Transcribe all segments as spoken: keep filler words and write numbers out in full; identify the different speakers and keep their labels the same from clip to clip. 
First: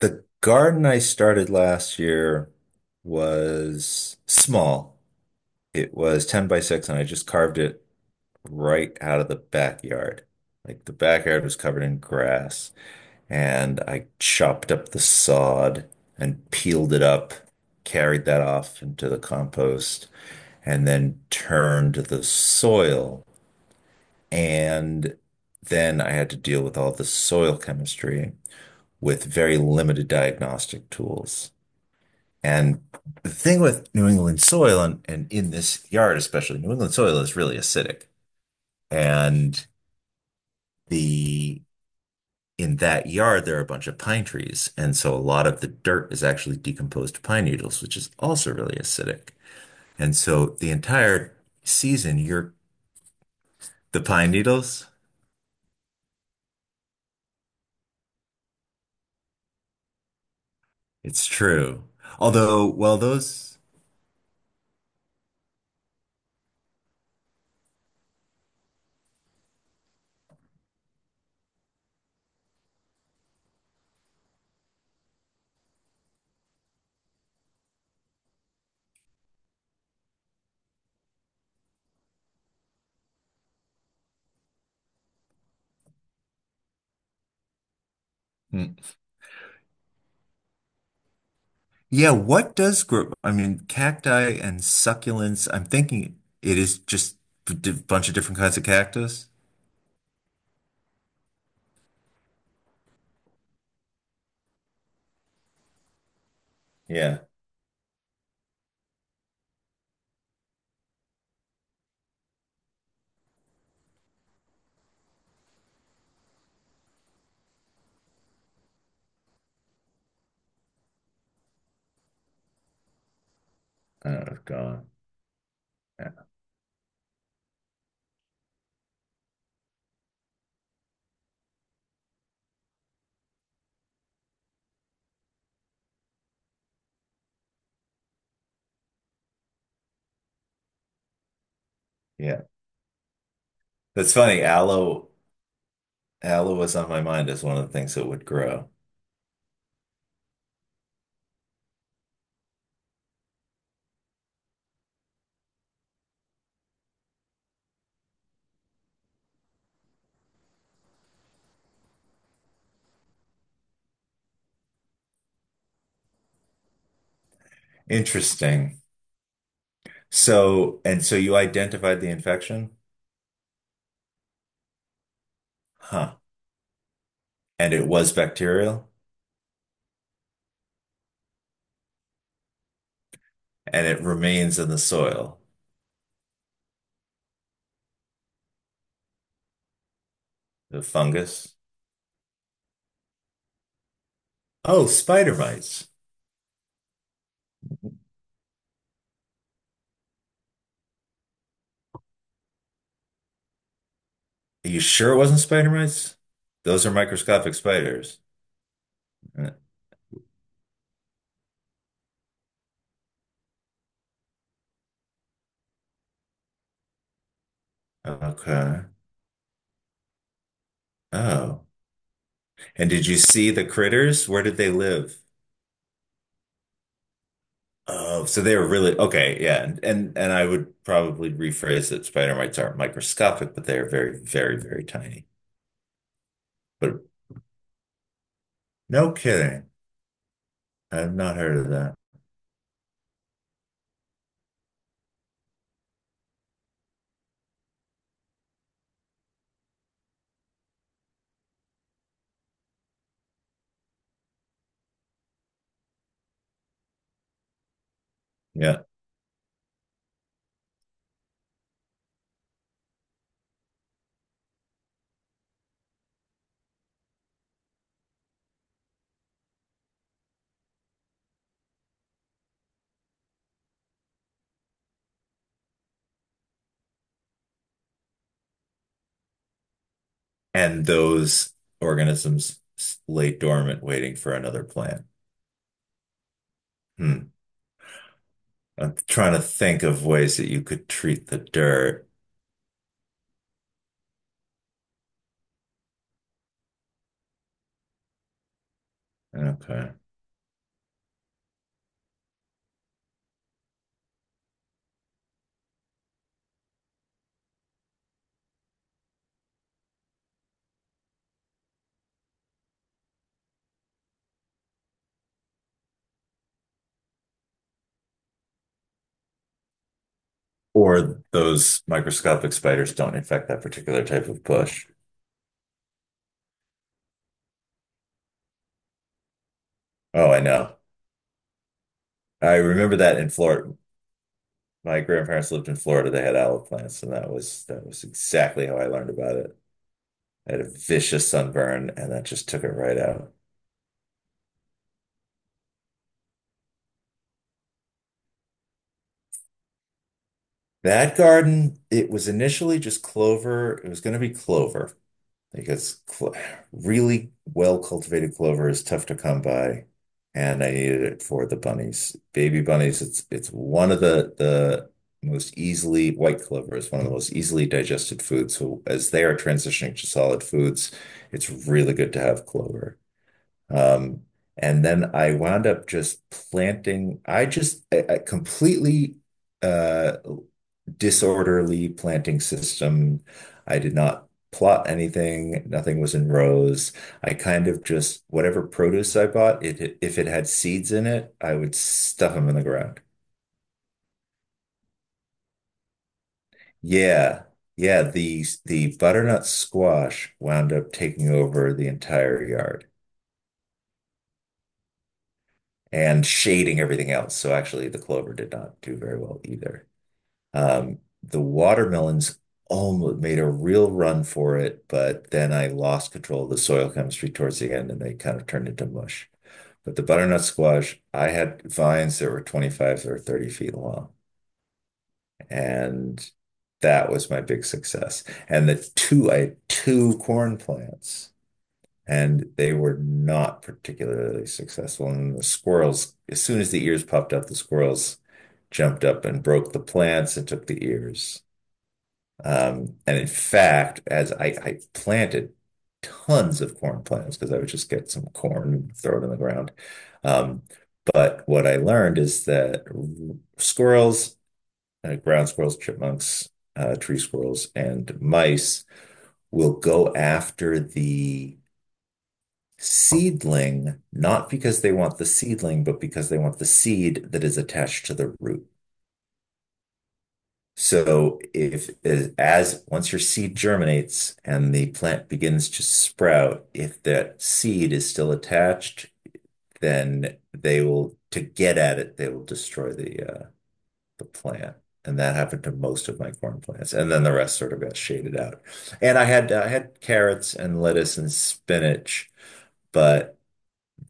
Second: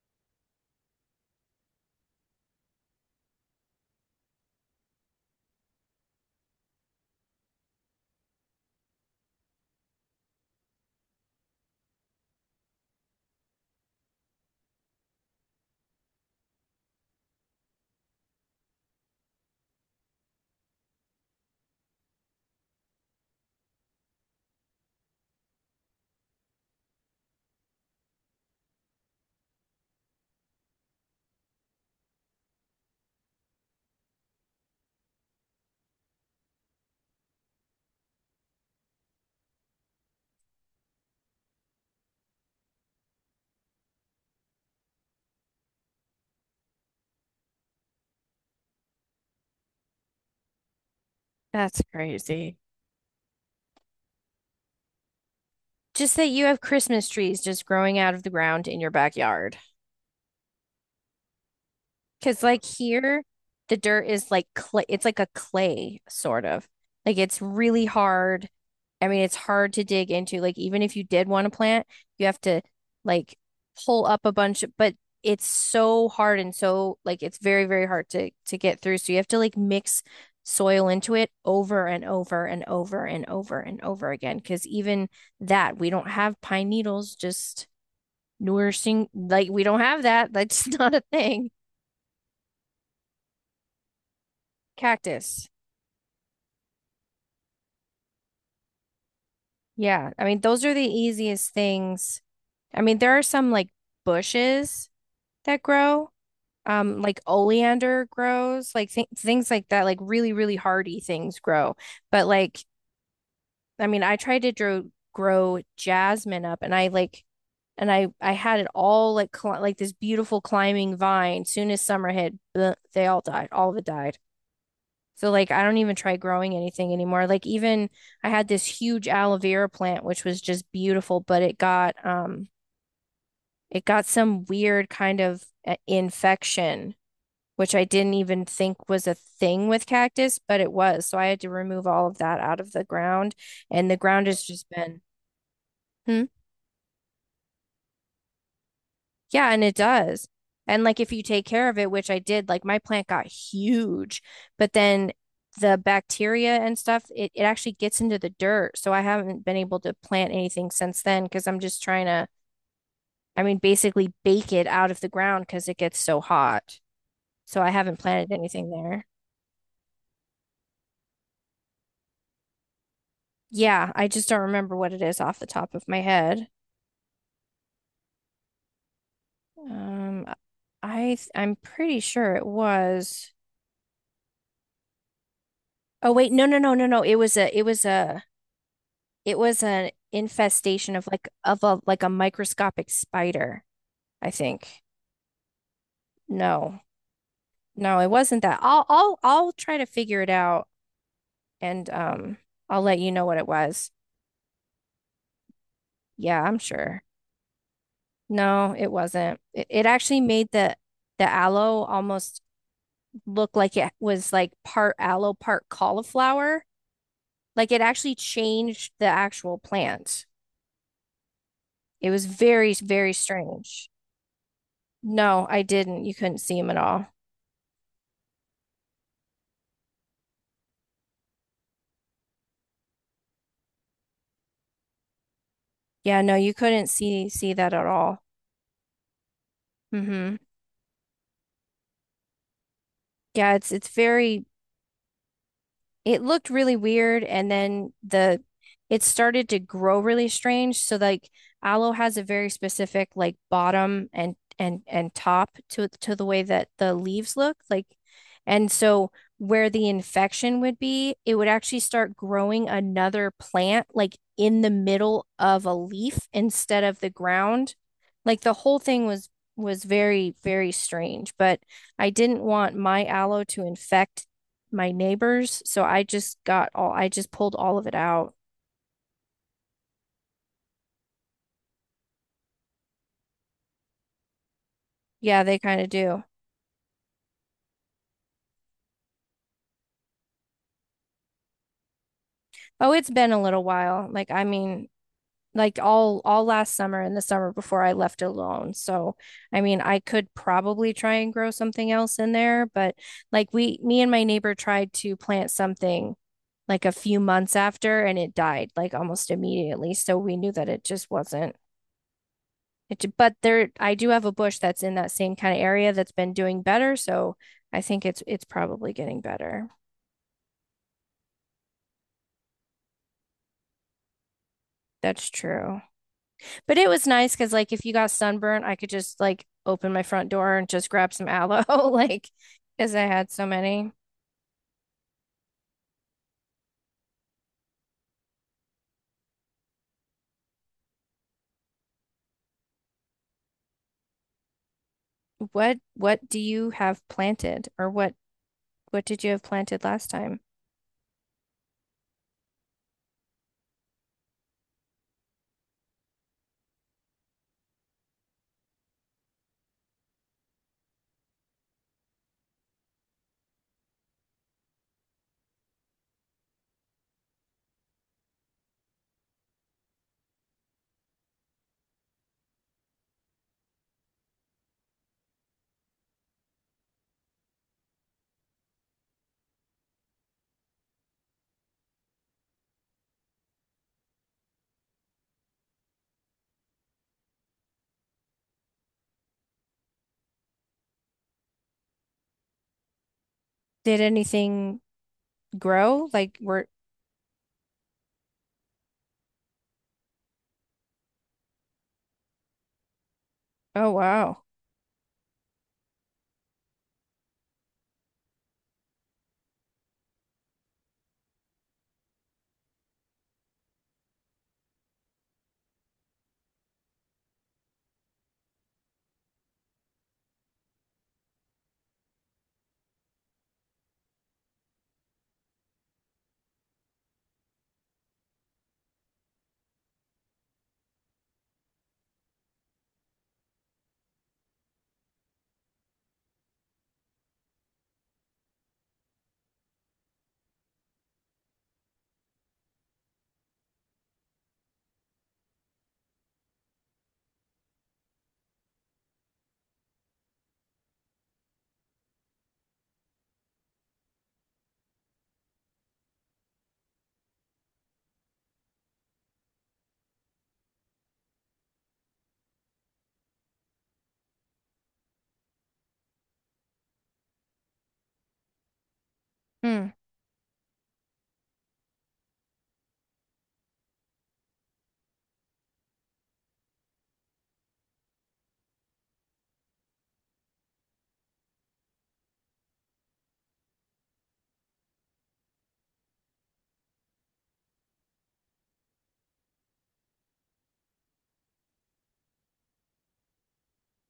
Speaker 1: The garden I started last year was small. It was ten by six, and I just carved it right out of the backyard. Like the backyard was covered in grass, and I chopped up the sod and peeled it up, carried that off into the compost, and then turned the soil. And then I had to deal with all the soil chemistry with very limited diagnostic tools. And the thing with New England soil and, and in this yard, especially, New England soil is really acidic. And the in that yard, there are a bunch of pine trees. And so a lot of the dirt is actually decomposed pine needles, which is also really acidic. And so the entire
Speaker 2: That's
Speaker 1: season, you're
Speaker 2: crazy.
Speaker 1: the pine needles.
Speaker 2: Just that you have Christmas trees just growing out of the ground in your backyard.
Speaker 1: It's true.
Speaker 2: Because like
Speaker 1: Although, well,
Speaker 2: here,
Speaker 1: those,
Speaker 2: the dirt is like clay. It's like a clay sort of. Like it's really hard. I mean, it's hard to dig into. Like even if you did want to plant, you have to like pull up a bunch, but it's so hard and so like it's very, very hard to to get through. So you have to like mix soil into it over and over and over and over and over again. Because even that, we don't have pine needles just
Speaker 1: hmm.
Speaker 2: nourishing. Like we don't have that. That's not a thing.
Speaker 1: Yeah, what does grow? I mean, cacti and
Speaker 2: Cactus.
Speaker 1: succulents, I'm thinking it is just a di- bunch of different kinds of cactus.
Speaker 2: Yeah, I mean, those are the easiest things. I mean, there are some like bushes that grow, um, like
Speaker 1: Yeah.
Speaker 2: oleander grows, like th things like that, like really, really hardy things grow. But like, I mean, I tried to grow grow jasmine up, and I like, and I I had it all like cli like this beautiful climbing vine. Soon as summer hit, bleh, they all died. All of it
Speaker 1: I
Speaker 2: died.
Speaker 1: don't know if gone.
Speaker 2: So like I don't even try
Speaker 1: Yeah.
Speaker 2: growing anything anymore. Like even I had this huge aloe vera plant which was just beautiful, but it got um it got some weird kind of uh, infection which I didn't even think was a thing with cactus, but it was. So I had to remove all of that
Speaker 1: Yeah.
Speaker 2: out of the ground and the
Speaker 1: That's
Speaker 2: ground
Speaker 1: funny.
Speaker 2: has just been
Speaker 1: Aloe,
Speaker 2: hmm.
Speaker 1: aloe was on my mind as one of the things that would grow.
Speaker 2: Yeah, and it does. And like if you take care of it, which I did, like my plant got huge, but then the bacteria and stuff, it, it actually gets into the dirt. So I haven't been able to plant anything since then because I'm just trying to, I mean, basically bake it out of the ground because it gets so hot. So I haven't planted anything
Speaker 1: Interesting.
Speaker 2: there.
Speaker 1: So, and so you identified the infection?
Speaker 2: Yeah, I just don't remember what it is off the top of my
Speaker 1: Huh.
Speaker 2: head.
Speaker 1: And it was bacterial
Speaker 2: Um, I th- I'm pretty sure it was.
Speaker 1: and it remains in the soil.
Speaker 2: Oh wait, no, no, no, no, no. It was a it was a It was an
Speaker 1: The
Speaker 2: infestation of like
Speaker 1: fungus.
Speaker 2: of a like a microscopic spider, I think.
Speaker 1: Oh, spider mites.
Speaker 2: No, no, it wasn't that. I'll I'll I'll try to figure it out and um I'll let you know what it was.
Speaker 1: Are you sure it wasn't spider mites?
Speaker 2: Yeah, I'm
Speaker 1: Those are
Speaker 2: sure.
Speaker 1: microscopic spiders.
Speaker 2: No, it wasn't.
Speaker 1: Uh,
Speaker 2: It, it actually made the the aloe almost look like it was like part aloe, part cauliflower. Like it actually
Speaker 1: Okay.
Speaker 2: changed the actual plant.
Speaker 1: Oh.
Speaker 2: It was very,
Speaker 1: And did
Speaker 2: very
Speaker 1: you see the
Speaker 2: strange.
Speaker 1: critters? Where did they live?
Speaker 2: No, I didn't. You couldn't see him at all.
Speaker 1: Oh, so they were really okay, yeah, and and, and I would probably rephrase that spider mites aren't microscopic, but they are very, very, very tiny.
Speaker 2: Yeah, no, you couldn't
Speaker 1: But
Speaker 2: see see that at all.
Speaker 1: no kidding,
Speaker 2: Hmm.
Speaker 1: I've not heard of that.
Speaker 2: Yeah, it's it's very it looked really weird and then the it started to grow really strange. So like aloe has a very specific like bottom and and and top to to the way that the leaves look like and
Speaker 1: Yeah,
Speaker 2: so where the infection would be, it would actually start growing another plant like in the middle of a leaf instead of the ground. Like the whole thing was was very very strange, but I didn't want my aloe to infect my neighbors. So I just got all, I just pulled all of it out.
Speaker 1: and those organisms s- lay dormant, waiting for another plant.
Speaker 2: Yeah, they kind of do.
Speaker 1: Hmm. I'm trying to think of ways that you could treat the dirt.
Speaker 2: Oh, it's been a little while. Like, I mean, like all all last summer and the summer before I left alone. So, I mean,
Speaker 1: Okay,
Speaker 2: I could probably try and grow something else in there, but like we, me and my neighbor tried to plant something like a few months after and it died like almost immediately. So we knew that it just wasn't it, but there, I do have a bush that's in that same kind of area that's been doing better, so I think it's it's probably getting better.
Speaker 1: or those microscopic spiders don't infect that particular type of bush.
Speaker 2: That's true. But it was nice because like if you got sunburnt, I could just like open my front
Speaker 1: Oh, I
Speaker 2: door and
Speaker 1: know.
Speaker 2: just grab some aloe, like
Speaker 1: I
Speaker 2: because
Speaker 1: remember
Speaker 2: I
Speaker 1: that
Speaker 2: had
Speaker 1: in
Speaker 2: so
Speaker 1: Florida.
Speaker 2: many.
Speaker 1: My grandparents lived in Florida. They had olive plants, and that was that was exactly how I learned about it. I had a vicious sunburn, and that just took it right out.
Speaker 2: What what do you have planted or what what did you have planted last time?
Speaker 1: That garden, it was initially just clover. It was going to be clover. Because cl really well cultivated clover is tough to come by, and I needed it for the bunnies, baby bunnies. It's it's one of the the most easily white clover is one of the most easily digested foods. So as they are transitioning to solid foods, it's really good to have clover. Um, and then I wound up just planting. I just I, I completely uh disorderly planting system. I did not plot anything. Nothing was in rows. I kind of just whatever produce I bought, it if it had seeds in it, I would stuff them in the ground.
Speaker 2: Did anything grow? Like were
Speaker 1: Yeah. Yeah, the the butternut squash wound up taking over the entire yard
Speaker 2: oh wow.
Speaker 1: and shading everything else. So actually the clover did not do very well either. Um, The watermelons almost made a real run for it, but then I lost control of the soil chemistry towards the end, and they kind of turned into mush. But the butternut squash, I had vines that were twenty-five or thirty feet long, and that was my big success. And the two, I had two corn plants, and they were not particularly successful. And the squirrels, as soon as the ears popped up, the squirrels jumped up and broke the plants and took the ears. Um, and in fact, as I, I planted tons of corn plants because I would just get some corn and throw it in the ground. Um, but what I learned is that squirrels, uh, ground squirrels, chipmunks, uh, tree squirrels, and mice will go after the seedling, not because they want the seedling, but because they want the seed that is attached to the root.
Speaker 2: Hmm.
Speaker 1: So if as, as once your seed germinates and the plant begins to sprout, if that seed is still attached, then they will to get at it, they will destroy the uh, the plant. And that happened to most of my corn plants. And then the rest sort of got shaded out. And I had I had carrots and lettuce and spinach, but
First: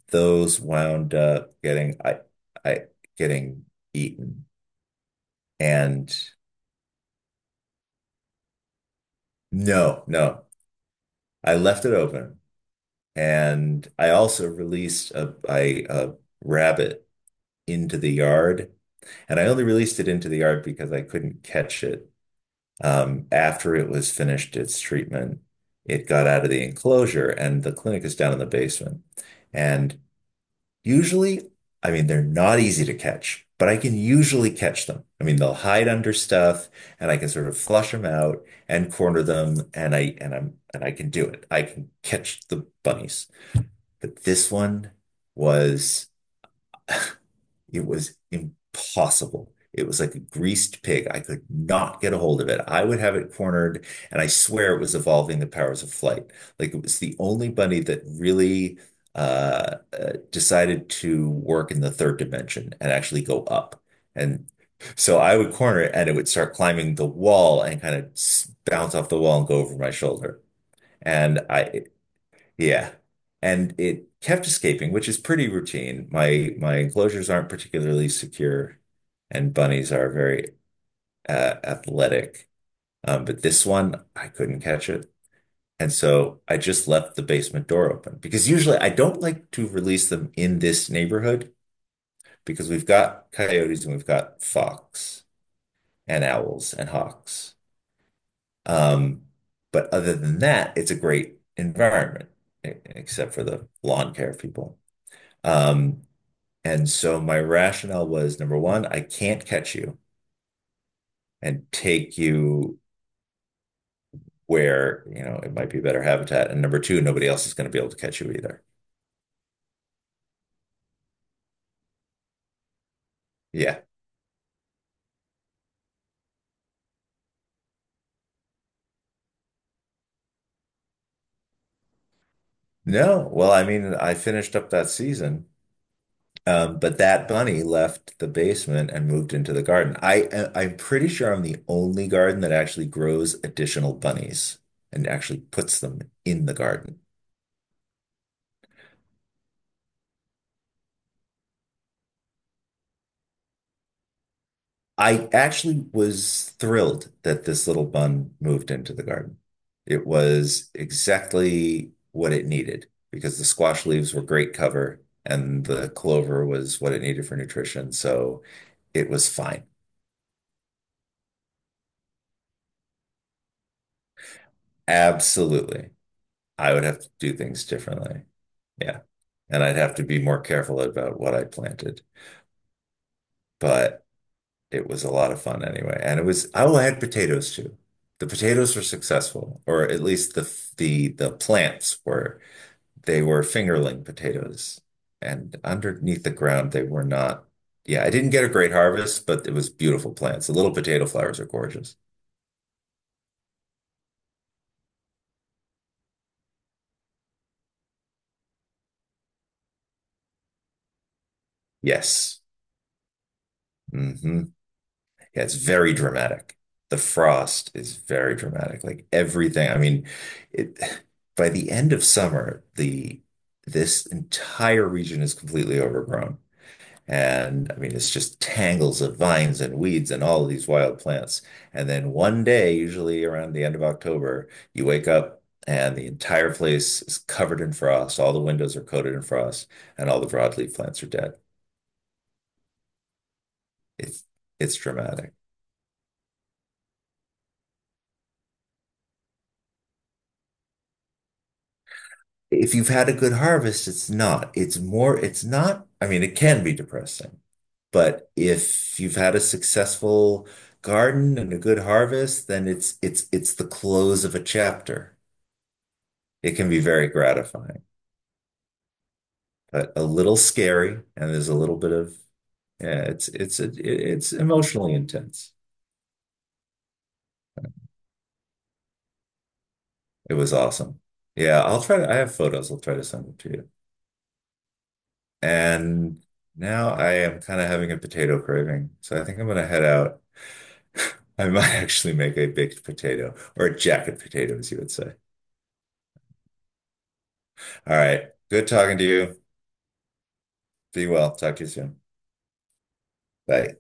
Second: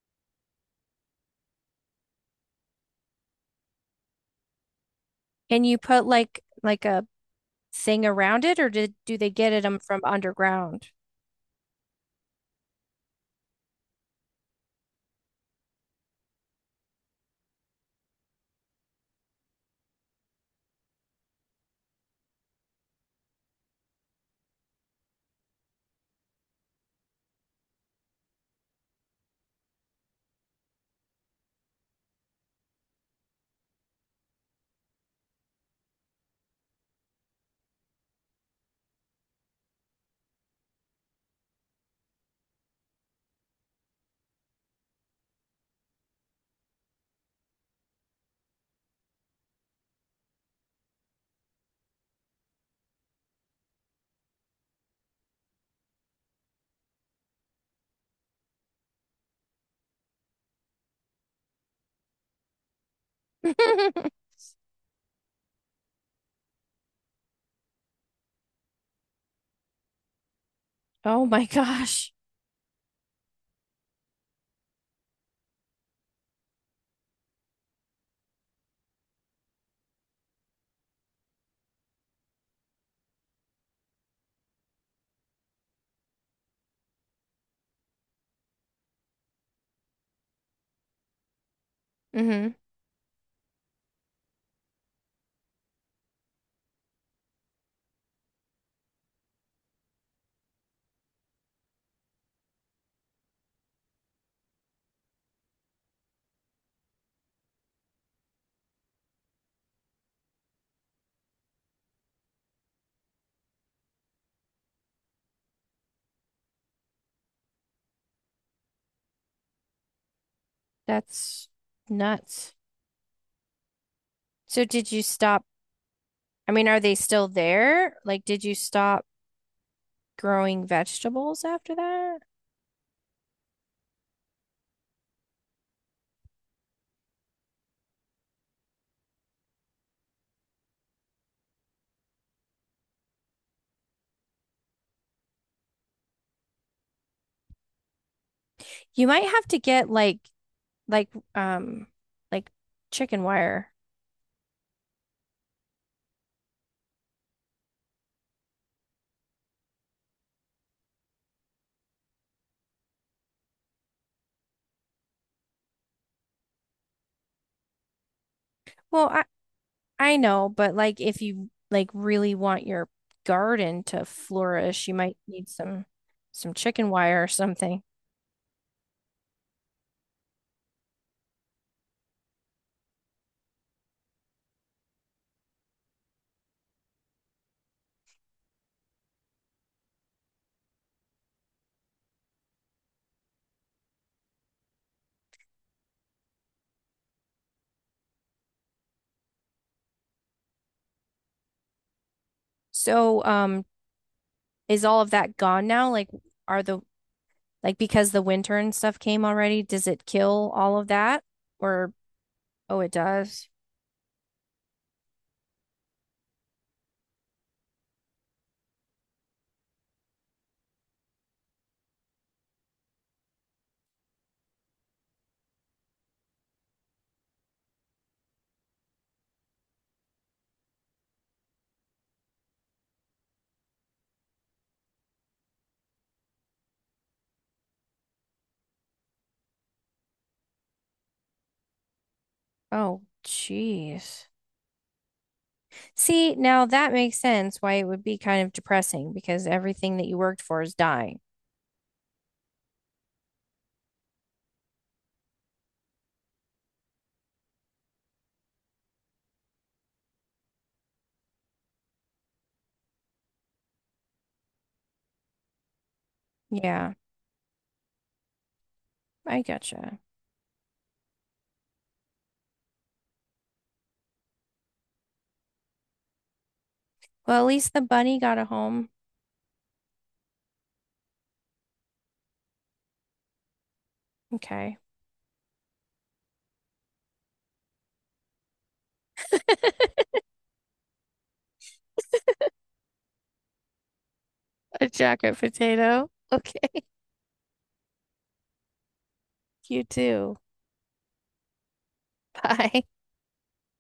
Speaker 1: those wound up getting I I getting eaten.
Speaker 2: And you put
Speaker 1: And
Speaker 2: like like a thing around it or did do they get it um, from
Speaker 1: no, no,
Speaker 2: underground?
Speaker 1: I left it open. And I also released a, I, a rabbit into the yard. And I only released it into the yard because I couldn't catch it. Um, after it was finished its treatment, it got out of the enclosure, and the clinic is down in the basement. And usually, I mean, they're not easy to catch, but I can usually catch them. I mean, they'll hide under stuff, and I can sort of flush them out and corner them, and I and I'm and I can do it. I can catch the bunnies. But this one was, it was impossible. It was like a greased pig. I could not get a hold of it. I would have it cornered, and I swear it was evolving the powers of flight. Like it was the only bunny that really uh, uh, decided to work in the third dimension and actually go up. And so I would corner it, and it would start climbing the wall and kind of bounce off the wall and go over my shoulder.
Speaker 2: Oh
Speaker 1: And
Speaker 2: my
Speaker 1: I
Speaker 2: gosh.
Speaker 1: yeah. And it kept escaping, which is pretty routine. My my enclosures aren't particularly secure, and bunnies are very uh, athletic. Um, but this one, I couldn't catch it. And so I just left the basement door open because usually I don't like to release them in this neighborhood
Speaker 2: Hmm.
Speaker 1: because we've got coyotes and we've got fox and owls and hawks. Um, but other than that, it's a great environment, e- except for the lawn care people. Um, And so my rationale was number one, I can't catch you and take you where, you know, it might be better habitat. And number two, nobody else is going to be able to catch you either.
Speaker 2: That's nuts.
Speaker 1: Yeah.
Speaker 2: So did you stop? I mean, are they still there? Like, did you stop growing vegetables after that?
Speaker 1: No. Well, I mean, I finished up that season. Um, but that bunny left the basement and moved into the garden. I, I- I'm pretty sure I'm the only garden that actually grows additional bunnies and actually puts them in the garden.
Speaker 2: You might have to get like like um like chicken wire.
Speaker 1: I actually was thrilled that this little bun moved into the garden. It was exactly what it needed because the squash leaves were great cover and the clover was what it needed for nutrition. So
Speaker 2: Well,
Speaker 1: it
Speaker 2: I
Speaker 1: was fine.
Speaker 2: I know, but like if you like really want your garden to flourish, you might need some
Speaker 1: Absolutely.
Speaker 2: some
Speaker 1: I would
Speaker 2: chicken
Speaker 1: have to
Speaker 2: wire or
Speaker 1: do things
Speaker 2: something.
Speaker 1: differently. Yeah. And I'd have to be more careful about what I planted. But it was a lot of fun anyway, and it was. I will add potatoes too. The potatoes were successful, or at least the the the plants were. They were fingerling potatoes, and underneath the ground they were not. Yeah, I didn't get a great harvest, but it was beautiful plants. The little potato flowers are gorgeous.
Speaker 2: So, um, is all of that gone now? Like, are the like because the winter and stuff came already, does it kill all of that? Or
Speaker 1: Yes.
Speaker 2: oh, it does.
Speaker 1: Hmm. Yeah, it's very dramatic. The frost is very dramatic. Like everything. I mean, it by the end of summer, the this entire region is completely overgrown. And I mean, it's just tangles of vines and weeds and all of these wild plants. And then one day, usually around the end of October, you wake up and the entire place is covered in frost. All the windows are coated in frost, and all the broadleaf plants are dead.
Speaker 2: Oh,
Speaker 1: It's
Speaker 2: jeez.
Speaker 1: it's dramatic.
Speaker 2: See, now that makes sense why it would be kind of depressing because everything that you worked for is dying.
Speaker 1: If you've had a good harvest, it's not. It's more, it's not. I mean, it can be depressing, but if you've had a successful garden and a good harvest, then it's it's it's the close of a chapter. It can be
Speaker 2: Yeah,
Speaker 1: very gratifying,
Speaker 2: I
Speaker 1: but
Speaker 2: gotcha.
Speaker 1: a little scary, and there's a little bit of yeah, it's it's a it's emotionally intense.
Speaker 2: Well, at least the bunny got a home.
Speaker 1: It was awesome. Yeah, I'll try to, I have photos. I'll try to send them to you.
Speaker 2: Okay.
Speaker 1: And now I am kind of having a potato craving, so I think I'm gonna head out. I might actually make a baked potato or a jacket potato, as you
Speaker 2: A
Speaker 1: would say.
Speaker 2: jacket potato. Okay.
Speaker 1: All right. Good talking to you.
Speaker 2: You too.
Speaker 1: Be well. Talk to you soon.
Speaker 2: Bye.
Speaker 1: Bye.